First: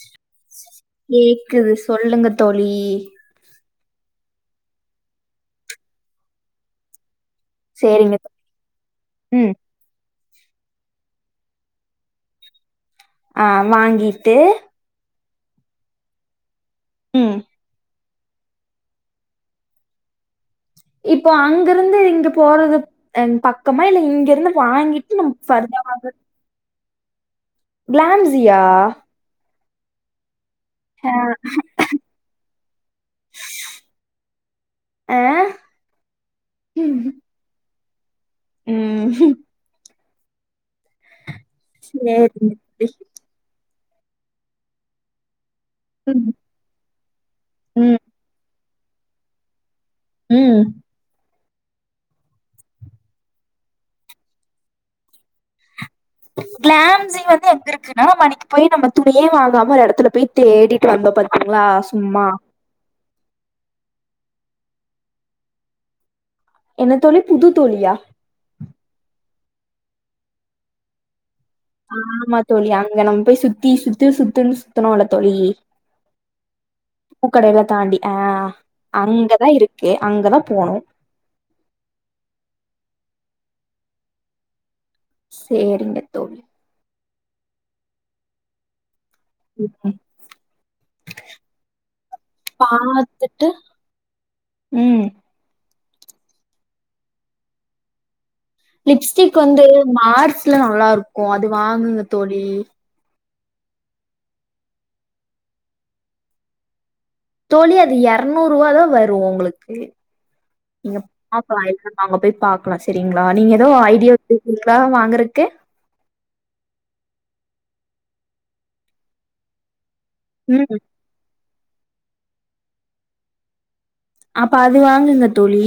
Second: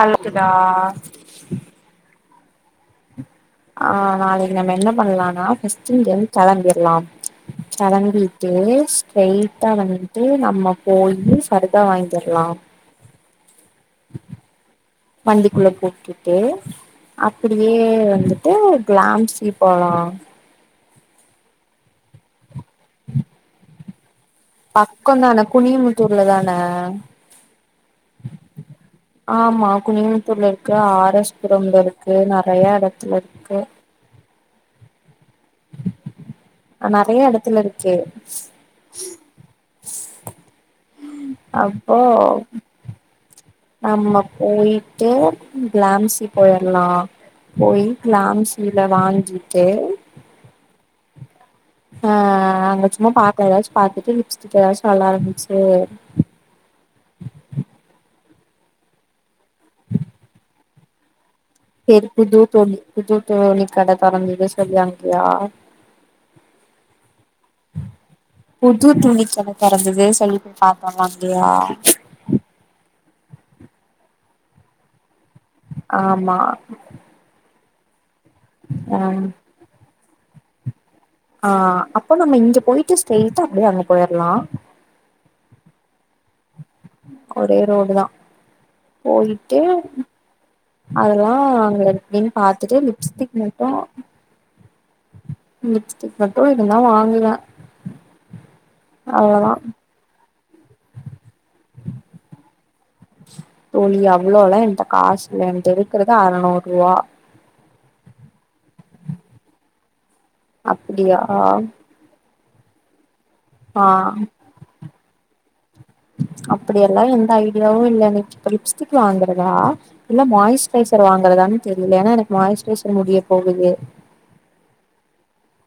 அழுத்துதா கேக்குது சொல்லுங்க தோளி ஆ நாளைக்கு நம்ம என்ன பண்ணலானா ஃபஸ்ட் இங்கிருந்து கெளம்பிருலா சரிங்க தோழி. கெளம்பிட்டு ம் ஸ்ட்ரைட்டா வந்து ட்டு நம்ம போயி ஃபர்தா வாங்கிடலா ஆ வாங்கிட்டு வண்டிகுள்ள போட்டுட்டு ம் அப்டியே வந்து டு கிளாம்ஸ் போல இப்போ அங்கிருந்து இங்க போறது த் த பக்கமா இல்ல இங்க இருந் வாங்கிட்டு நமக்கு [inaudible] அதான ப்ளாம்ஸியா ஆமா குனிமத்தூர்ல இருக்கு ஆ ஆர் எஸ் புரம்ல இருக்கு நெறய எடத்துல இருக் ஆ ஆ நெறய எடதுல இருக்கே ம் ச் செரி ஆ [unintelligible] நம்ம போயிட்டு பிளாம்சி ம் போயிரலா போயி ம் க்லாம்ஸில வாங்கிட்டு ம் ஆ அங்க சும்மா பாத்த ஏதாச்சு பாத்துட்டு லிப்ஸ்டிக் ஏதாச்சு நல்லா இருந்துச்சு கிளாம்ஸ்சே வந்து எங்க இருக்குன்னா நம்ம அன்னைக்கு போய் நம்ம துணியே வாங்காம ஒரு எடத்துல போய் தேடிட்டு வந்த பாத் செரி புது தோழி புது தோழி கடே தொரந்தது சொல்லியனுப்பலயா என்ன தோழி புது தோழியா புது துணி கட தொறந்துது சொல்லி போய் பாத்தோ வந்தியா ஆமா தோழி அங்க நம்ப போய் சுத்தி சுத்து சுத்துனு சுத்துனோல தோழி ஆமா பூக்கடைல தாண்டி ஆ ஆ அங்கதா இருக்கு அங்கதா போனு ஆ அப்போ நம்ம இங்க போயிட்டு ஸ்ட்ரைட்டா அப்டியே அங்க போயர்லா சேரிங்க தோழி ஒரே ரோடுதா போயிட்டு ம் அதெல்லா அங்க எப்டின்னு பாத்துட்டு லிப்ஸ்டிக் மட்டு ம் லிப்ஸ்டிக் மட்டு இருந்தா வாங்குவ லிப்ஸ்டிக் வந்து மார்ஸ்ல நல்லா இருக்கு அது வாங்குங்க தோழி தோழி அவ்ளோலா என்ட்ட காசுல்ல என்ட்ட இருக்குறது அறநூறுவா தோழி அது எரநூறுவாதா வரு உங்ளுக்கு நீங்க அப்டியா பாக்கலா என்ன அங்க போய் பாக்லா சரிங்ளா நீங்க எதோ ஆ ஐடியா எது [inaudible] வாங்றக்கு அப்டியெல்லா எந்த ஐடியாவு இல்ல எனக் இப்ப லிப்ஸ்டிக் வாங்குறதா இல்ல ம் மாய்ஸ்ட்ரைசர் வாங்குறதானு தெரில ஏன்னா எனக்கு மாய்ஸ்ட்ரைசர் முடிய போகுது அப்ப அது வாங்குங்க தோழி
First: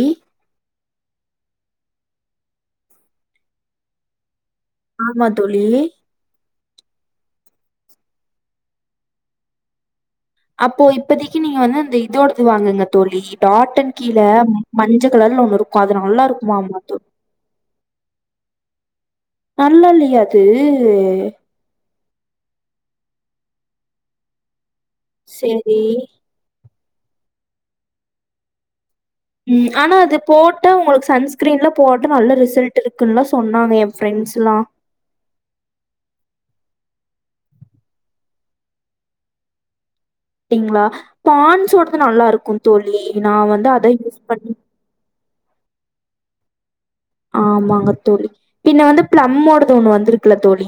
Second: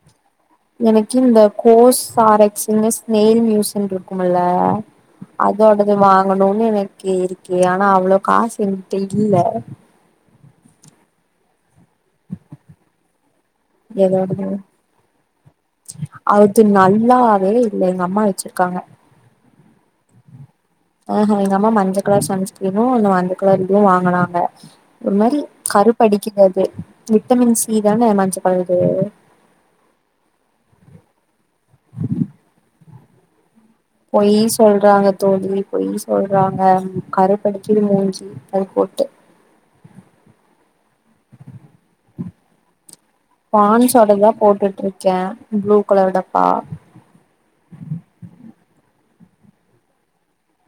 எனக்கு இந்த கோஸ் சாரக்ஸ்ன்னு ஸ்னேல் மியூஸ்னு இருக்குமுல்ல ஆமா தோழி அதோடது வாங்கணுனு எனக்கு இருக்கு ஆனா அவ்ளொ காசு எங்கிட்ட இல்ல அப்போ இப்போதிக்கு நீங்க வந்து அந்த இதோடது வாங்குங்க தோழி டாட்டன் கீழ எதோடது மஞ்ச கலர்ல ஒன்னு இருக்கு அது நல்லா இருக்குமாமா தோ டா அது இல்ல எங்க அம்மா வச்சுருக்காங்க நல்லால்லைய தெரிலியே ஆஹ எங்க அம்மா மஞ்ச கலர் சன்ஸ்கிரீனு அந்த மஞ்ச கலரு இதுவு வாங்குனாங்க ஒரு மாரி சேரி கருப்பு அடிக்குது அது விட்டமின் சி தானே மஞ்ச கலரு ம் ஆனா அது போட்ட உங்களுக்கு சன்ஸ்கிரீன்ல போட்டு நல்ல ரிசல்ட் இருக்குன்னுலா சொன்னாங்க எ பொய் சொல்றாங்கத் தோழி பொய் சொல்றாங்க ம் கருப்படிக்குது மூஞ்சி அது போட்டு டிங்ளா பான்ஸ்ஸோடது நல்லா இருக்கு தோழி நா வந்து அத யூஸ் பான்ஸ்ஸோடதா பண்ணி போட்டுட்டுருக்கே ப்ளூ கலர் டப்பா ஆமாங்க தோழி பின்ன வந்து ப்ளம்மோடது ஒன்னு வந்துருக்குல தோழி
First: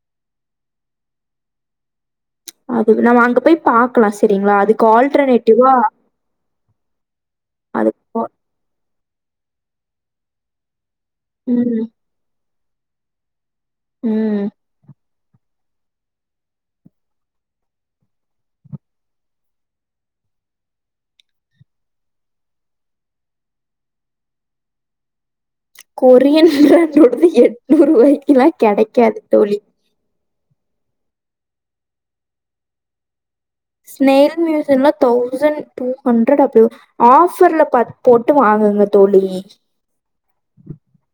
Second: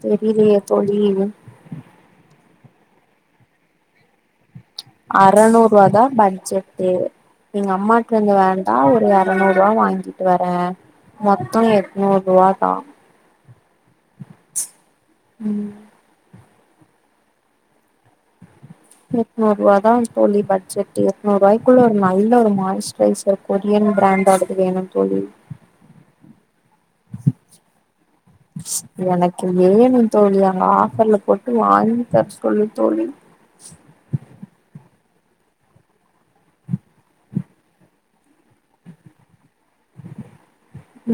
தெரிலியே தோழி அதுவ் நம்ம அங்க போய் பாக்கலா சரிங்களா அதுக் அறநூறுவாதா பட்ஜட்டு எங்க அதுக்கு அம்மாட்டருந்து வேண்டா ஒரு எரநூரூவா வாங்கிட்டு வரே மொத்தோ ம் எட்நூருவாதா ம் ம் எட்நூருவாதா தோழி பட்ஜெட்டு எட்நூருவாய்க்குள்ள ஒரு நல்ல ஒரு மாய்ஸ்ட்ரைசர் கொரியன் ப்ராண்டோடது வேணும் தோழி கொரியன் ப்ராண்டோடது எட்நூறுவாய்க்கில்லா கெடைக்காது எனக்கு தோழி வேணு தோழி அங்க ஆஃபர்ல போட்டு வாங்கி தர சொல்லு தோழி ஸ்னெய்ல் ம்யூசியன்ல தௌசண் டூ ஹண்ரடு அப்டி ஒ ஆஃபர்ல பாத் போட்டு வாங்குங்க தோழி.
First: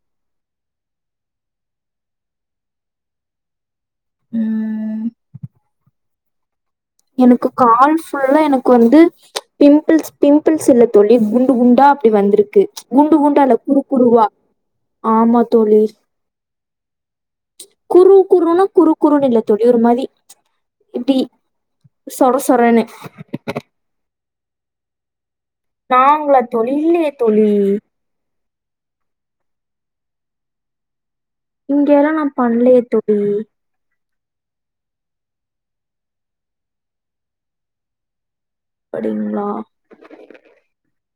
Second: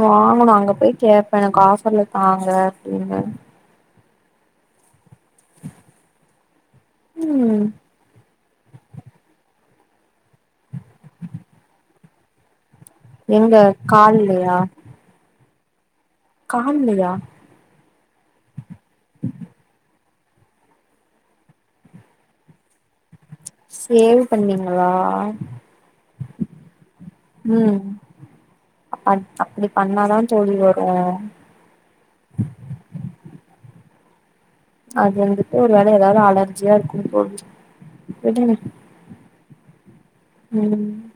வாங்கணு அங்க போய் கேப்பே எனக் ஆஃபர்ல தாங்க அப்டினு. ம் எனக்கு ம் கால் ஃபுல்லா எனக் க்கு வந்து பிம்பிள்ஸ் பிம்பிள்ஸ் இல்ல தோழி குண்டு குண்டா அப்டி வந்துருக்கு. குண்டு குண்டா எங்க இல்ல குறு குறுவா கால்லயா ஆமா தோழி. கால்லயா? குறு குறுனா குறு குறுனு இல்லத் தோழி ஒரு மாதி இப்டி சொர சொரணு. சேவ் பண்ணீங்களா? நாங்ளா தோழி இல்லையே தோழி. அப்பான் அப்டி பண்ணாதா தோழி வரு. இங்கயெல்லா நா பண்லயே தோழி. அது வந்துட்டு ஒரு வேல எதாவது அலர்ஜியா இருக்குங் தோழி விடுங்க. படிங்ளா? ம்.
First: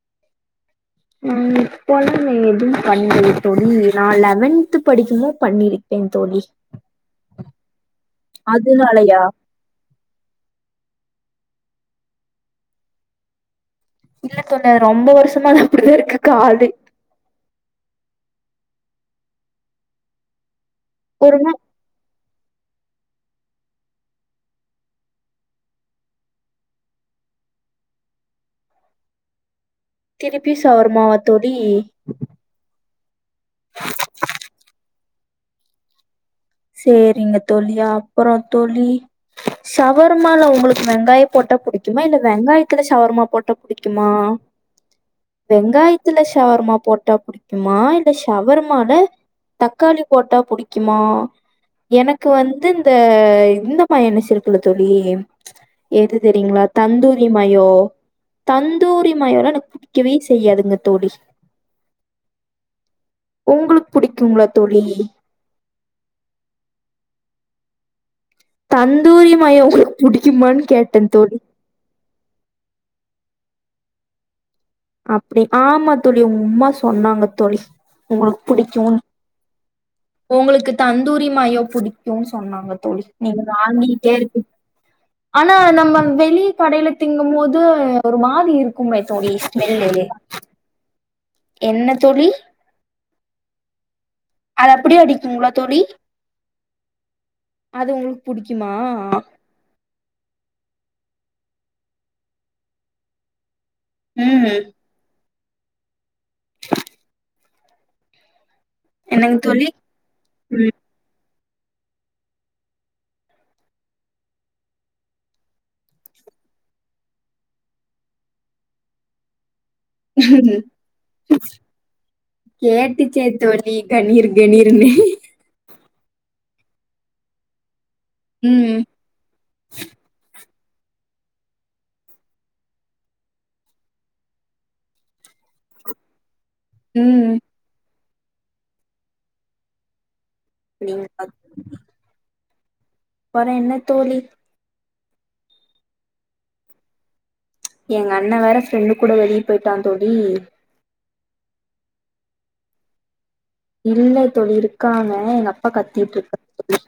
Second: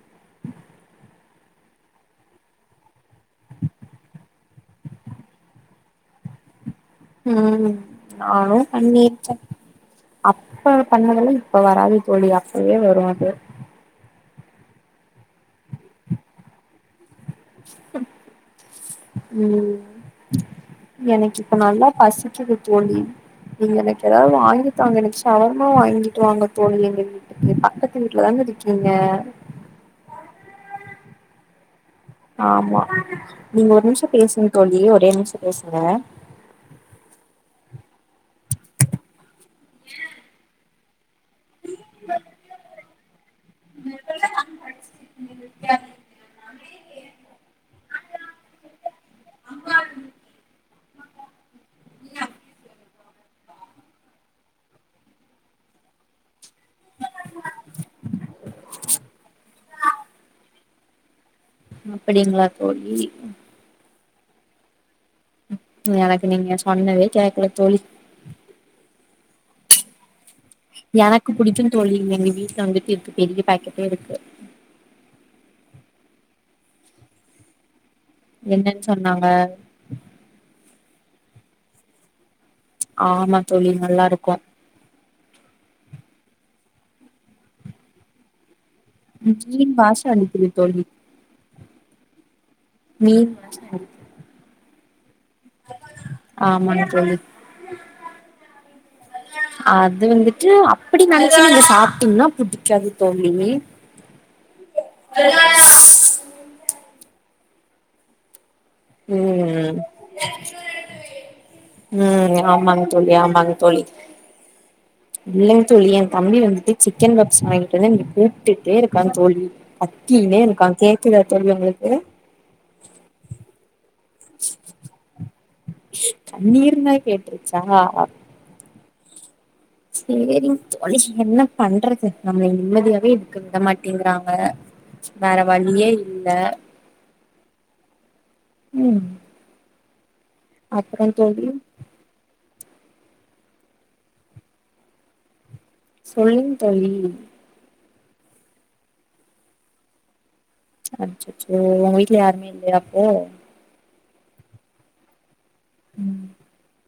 ம் இப்பல்லா நா எதுமே பண்லியே தோழி நா லெவன்த்து படிக்குமோ பண்ணிரு க்கே தோழி. ம் நானு அதுனாலயா பண்ணிருக்கே. அப்ப பண்ணதெல்லா இப்ப வராது தோழி அப்பயே வரு அது. இல்ல தோழி அது ரொம்ப வருஷமா அது அப்பிடிதா இருக்கு காலு. ம் எனக்கு ஒருமா இப்ப நல்லா பசிக்கிது தோழி. நீங்க எனக்கு எதாவ் வாங்கித்தாங்க எனக்கு ஷவர்மா வாய்ங்கிட்டு வாங்க தோழி எங்க வீ ட்டுக்கு பக்கத்து வீட்லதான இருக்கீங்க. திருப்பியு ஷவர்மாவா தோழி? ஆமா நீங்க ஒரு நிம்ஷ பேசுங் தோழி ஒரே நிம்ஷ பேசுங்க. சேரிங்க தோழி அப்பறோ தோழி ஷவர்மால உங்குளுக்கு வெங்காய போட்டா புடிக்குமா இல்ல வெங்காயத்துல ஷவர்மா போட்டா புடிக்குமா? வெங்காய் த்துல ஷவர்மா போட்டா புடிக்குமா இல்ல ஷவர்மால தக்காளி போட்டா புடிக்கிமா? எனக்கு வந்து இந்த இந்த மயேனிஸ் இருக்குல்ல தோழி எது தெரியுங்ளா தந்தூரி மயோ தந்தூரி மயோலா எனக்கு புடிக்கவே செய்யாதுங்க தோழி. அப்படிங்களா தோழி ம். உங்குளுக் புடிக்குங்ளா தோழி? ம் எனக்கு நீங்க சொன்னதே கேக்கல தோழி? தந்தூரி மயோ புடிக்குமன் எனக்கு புடிக்கு தோழி எங்க வீட்ல வந்துட்டு இர்க்கு பெரிய பேக்கெட்டே இருக்கு. அப்பிடி ஆமா தோழி உம்மா சொன்னாங்க தோழி உங்குளுக் என்னன்னு புடிக்குன் சொன்னாங்க உங்குளுக்கு தந்தூரி மயோ புடிக்குன் சொன்னாங்க தோழி ஆமா நீங்க தோழி நல்லா வாங்கிட்டே இருக்கு இருப்பி ஆனா நம்ம வெளி கடையில திங்கும் போது ஒரு மாரி இருக்குமே தோழி ம் வெயில் ஸ்மெல்லு. வாசோ அடிக்கிதே தோழி என்ன தோழி? மீன் வாசோ அடி அது அப்பிடியே அடிக்குங்ளா தோழி? ஆமாங்க தோழி அது உங்குளுக் புடிக்கிமா? அது வந்துட்டு அப்டி நெனச்சு நீங்க சாப்ட்டீங்கனா புடிக்காது தோழி ம் வெங்காயம் என்னங்க தோழி? ம் ம். ம் ஆமாங்க தோழி ஆமாங்க தோழி இல்லங்க தோழி என் தம்பி வந்துட்டு சிக்கன் பப்ஸ் வாங்கிட்டு வந்து என்னய கூப்ட்டுட்டே இருக்கா தோழி கத்தின்னே இருக்கா கேக்குதா தோழி உங்களுக்கு கேட்டுச்சே தோழி கணீர் கணீர்னு தண்ணீர்னா கேட்ருச்சா ம் சேரிங் தோழி என்ன பண்றது நம்ம நிம்மதியாவே இருக்க விடமாட்டேங்குறாங்க வேற வழியே இல்ல ம் ம் அப்பற நீங்க தோழி வேற என்ன தோழி சொல்லுங்க தோழி எங்க அண்ண வேற ஃப்ரெண்டு கூட வெளிய போயிட்டா தோழி அச்சச்சோ உங்க வீட்ல யாருமே இல்லயா அப்போ இல்ல தோழி இருக்காங்க எங்க அப்பா கத்திட்டு ம் இருக்காங்க தோழி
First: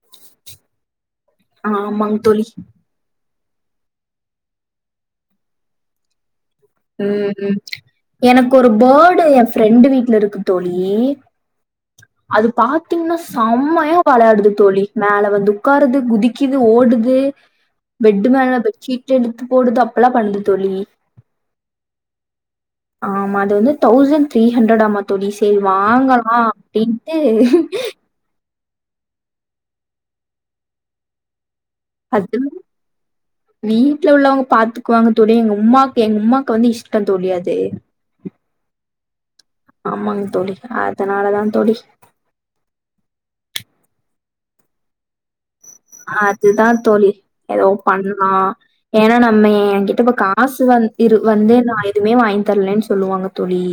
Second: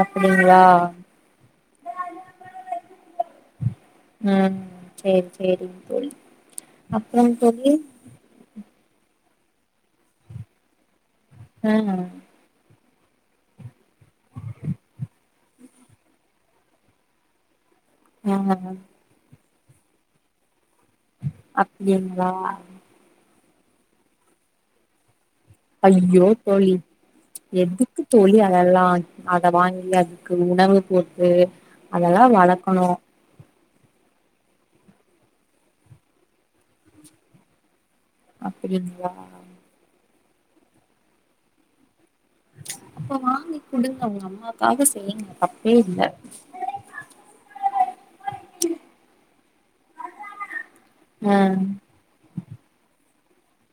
அப்டிங்களா ஆமாங் தோழி ம் செரி செரிங்க தோழி ம் அப்றம் ம் தோழி எனக்கு ஒரு பேர்டு என் ஃப்ரெண்டு வீட்ல இருக்கு தோழி ம் அது பாத்தீங்கனா செம்மையா வெளாடுது தோழி மேல வந்து உக்காருது குதிக்குது ஓடுது [inaudible] பெட்டு மேல பெட்ஷீட் எடுத்து போடுது அப்பெல்லா பண்ணுது தோழி அப்படிங்ளா ஆமா அது வந்து தௌசண்ட் த்ரீ ஹண்ட்ரட்டா மா தோழி சரி ஐயோ வாங்கலா தோழி அப்படின்ட்டு எதுக்கு தோழி அதெல்லா அத வாங்கி அதுக்கு உணவு போட்டு அதெல்லா அது வளக்கணு வீட்ல உள்ளவங்க பாத்துக்குவாங்க தோழி எங்க உம்மாக்கு எங்க உம்மாக்கு வந்து இஷ்ட தோழி அது அப்படிங்ளா ஆமாங்க தோழி அதனாலதா தோழி அப்ப வாங்கி குடுங்க உங்க அம்மாக்காக செய்ங்கப்ப அதுதா தோழி எதோ பண்ணா ஏன்னா நம்ம என் கிட்ட இப்ப காசு வந்து இரு ஆ வந்து ந எதுமே வாங்கி தரலன் சொல்லுவாங்க தோழி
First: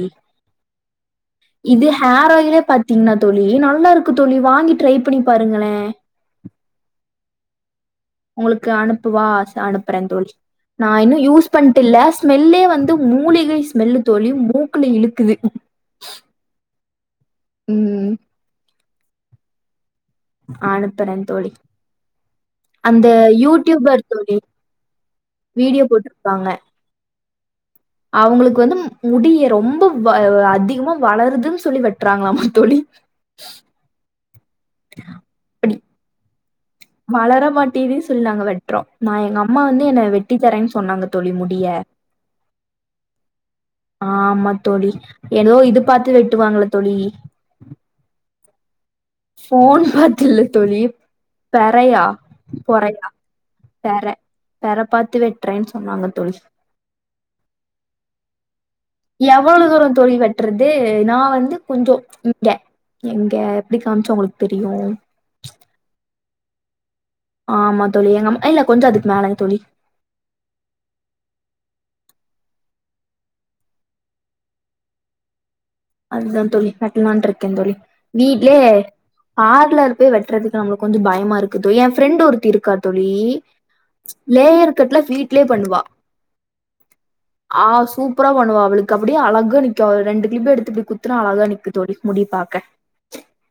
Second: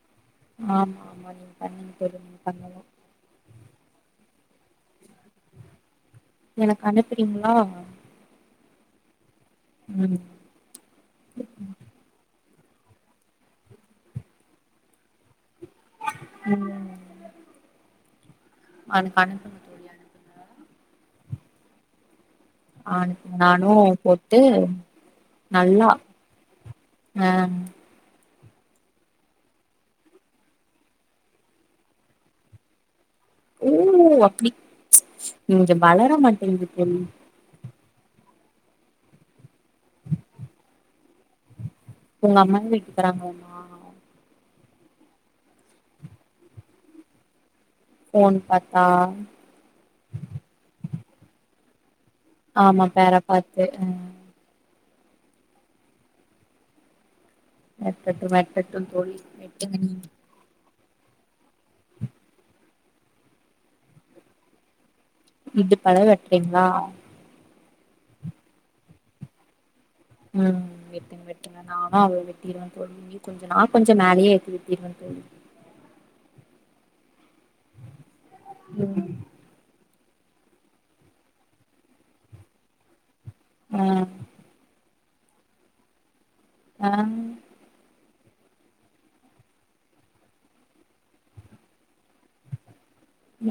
ஆமா ஆமா நீங்க இது பண்ணுங்க தோழி ஹேர் நீங்க ஆயிலே பண்ணலா பாத்தீங்கன்னா தோழி நல்லாருக்கு தோழி வாங்கி ட்ரை பண்ணி பாருங்களே எனக்கு அனுப்புறீங்ளா உங்களுக்கு அனுப்பவா சரி அனுப்பறே ம் தோழி நா இன்னு யூஸ் பண்ட்டு இல்ல ஸ்மெல்லே வந்து மூலிகை ஸ்மெல்லு தோழி மூக்குல இழுக்குது ம் ம் அனுப்பு அனுப்பு அனுப்புரே தோழி அந்த அனுப்புங்க நானு யூடியூபர் தோழி போட்டு வீடியோ நல்லா போட்ருப்பாங்க ஆ அவுங்களுக்கு வந்து முடிய ரொம்ப வ அ அதிகமா வளருதுன் சொல்லி வெட்டுறாங்களாம தோழி ஓ அப்டி இங்க அப்டி வளர மாட்டேங்கிது தோழி வளர மாட்டேது சொன்னாங்க வெட்றோ நா எங்க அம்மா வந்து என்ன வெட்டி தரேன்னு சொன்னாங்க தோழி முடிய உங்க அம்மாவே வெட்டி தராங்களாமா ஆமா தோழி ஏதோ இது பாத்து வெட்டுவாங்களா தோழி ஃபோன் பாத்தா ஃபோன் பாத்தில்ல தோழி பெறையா ஆமா பொறையா பேர பாத்து ஆ பெற பெற பாத்து வெட்றன் சொன்னாங்க தோழி வெட்டட்டு வெட்டட்டு தோழி வெட்டுங்க நீங்க வெட்றது நா வந்து கொஞ்சோ இங்க எங்க எப்டி காமிச்சா உங்களுக்கு தெரியு இடுப்பளவு வெட்றீங்களா ஆமா தோழி எங்கம்மா இல்ல கொஞ்ச அதுக்கு மேலங்க தோழி ம் வெட்டுங்க வெட் டுங்க நானு அத வெட்டிடுவே தோழி நீ கொஞ்ச நா கொஞ்ச மேலயே வெட்டி வெட்டிடுவே தோழி அதுதா தோழி வெட்டலான்டுருக்கே தோழி வீட்லயே ம் பார்லர் போய் வெட்டுறதுக்கு அங்க கொஞ்ச பயமா இருக்குது எ ஃப்ரெண்ட் ஒருத்தி இருக்கா தோழி ம் லேயர் கட்லா வீட்லயே பண்ணுவா ஆ ஆ சூப்பரா பண்ணுவா அவளுக்கு அப்டிய அழகா நிக்கு ரெண்டு க்லிப் எடுத் இப்டி குத்துனா அழகா நிக்கு தோழி முடி பாக்க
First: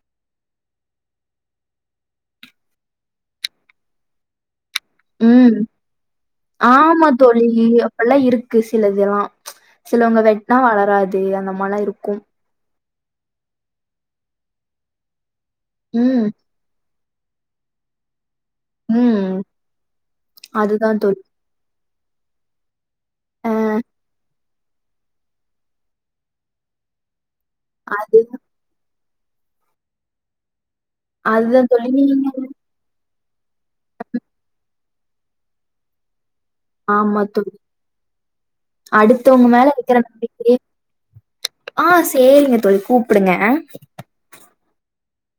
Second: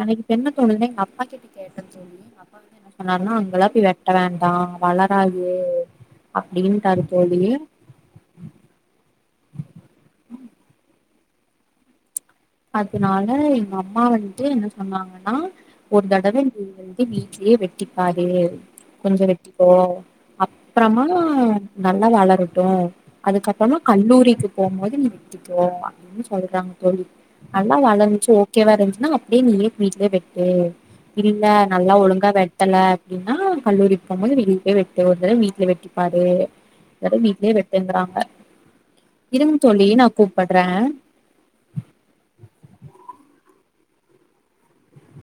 எனக்கு இப்ப என்ன தோணுதுனா எங்க அப்பா கிட்ட கேட்ட தோழி அப்பா வந்து என்ன சொன்னாருன்னா அங்கெல்லா போய் வெட்ட வேண்டா வளராது ம் அப்டின்ட்டாரு தோழி எல்லா இருக்கு சிலதெல்லா சில வங்க வெட்னா வளராது அந்த மாரிலா இருக்கு அதனால எங்க அம்மா வண்ட்டு என்ன சொன்னாங்கன்னா ஒரு ம், தடவ நீ வந்து வீட்லயே வெட்டிப்பாரு கொஞ்ச ம். வெட்டிக்கோ அதுதா அப்றமா தோழி. நல்லா வளரட்டு அ அதுக்கப்பறமா கல்லூரிக்கு போமோது வெட்டிக்கோ அப்டின்னு சொல்றாங்க தோழி நல்லா அது வளந்துச்சி ஓகேவா இருந்துச்ன்னா அப்டியே நீயே வீட்ல வெட்டு இல்ல அதுதா தோழி நல்லா நீங்க ஒழுங்கா வெட் டல அப்டின்னா கல்லூரி போமோது வெளிய போய் வெட்டு ஒருதர வீட்ல வெட்டிப்பாரு இத ஆமா வீட்லயே தோழி. வெட்டுங்றாங்க அடுத்தவங்க இருங்க மேல தோழி வைக்கிற நா கூப்பட்ற நம்பிக்கைய ஆ சேரிங்க தோழி கூப்புடுங்க ஆ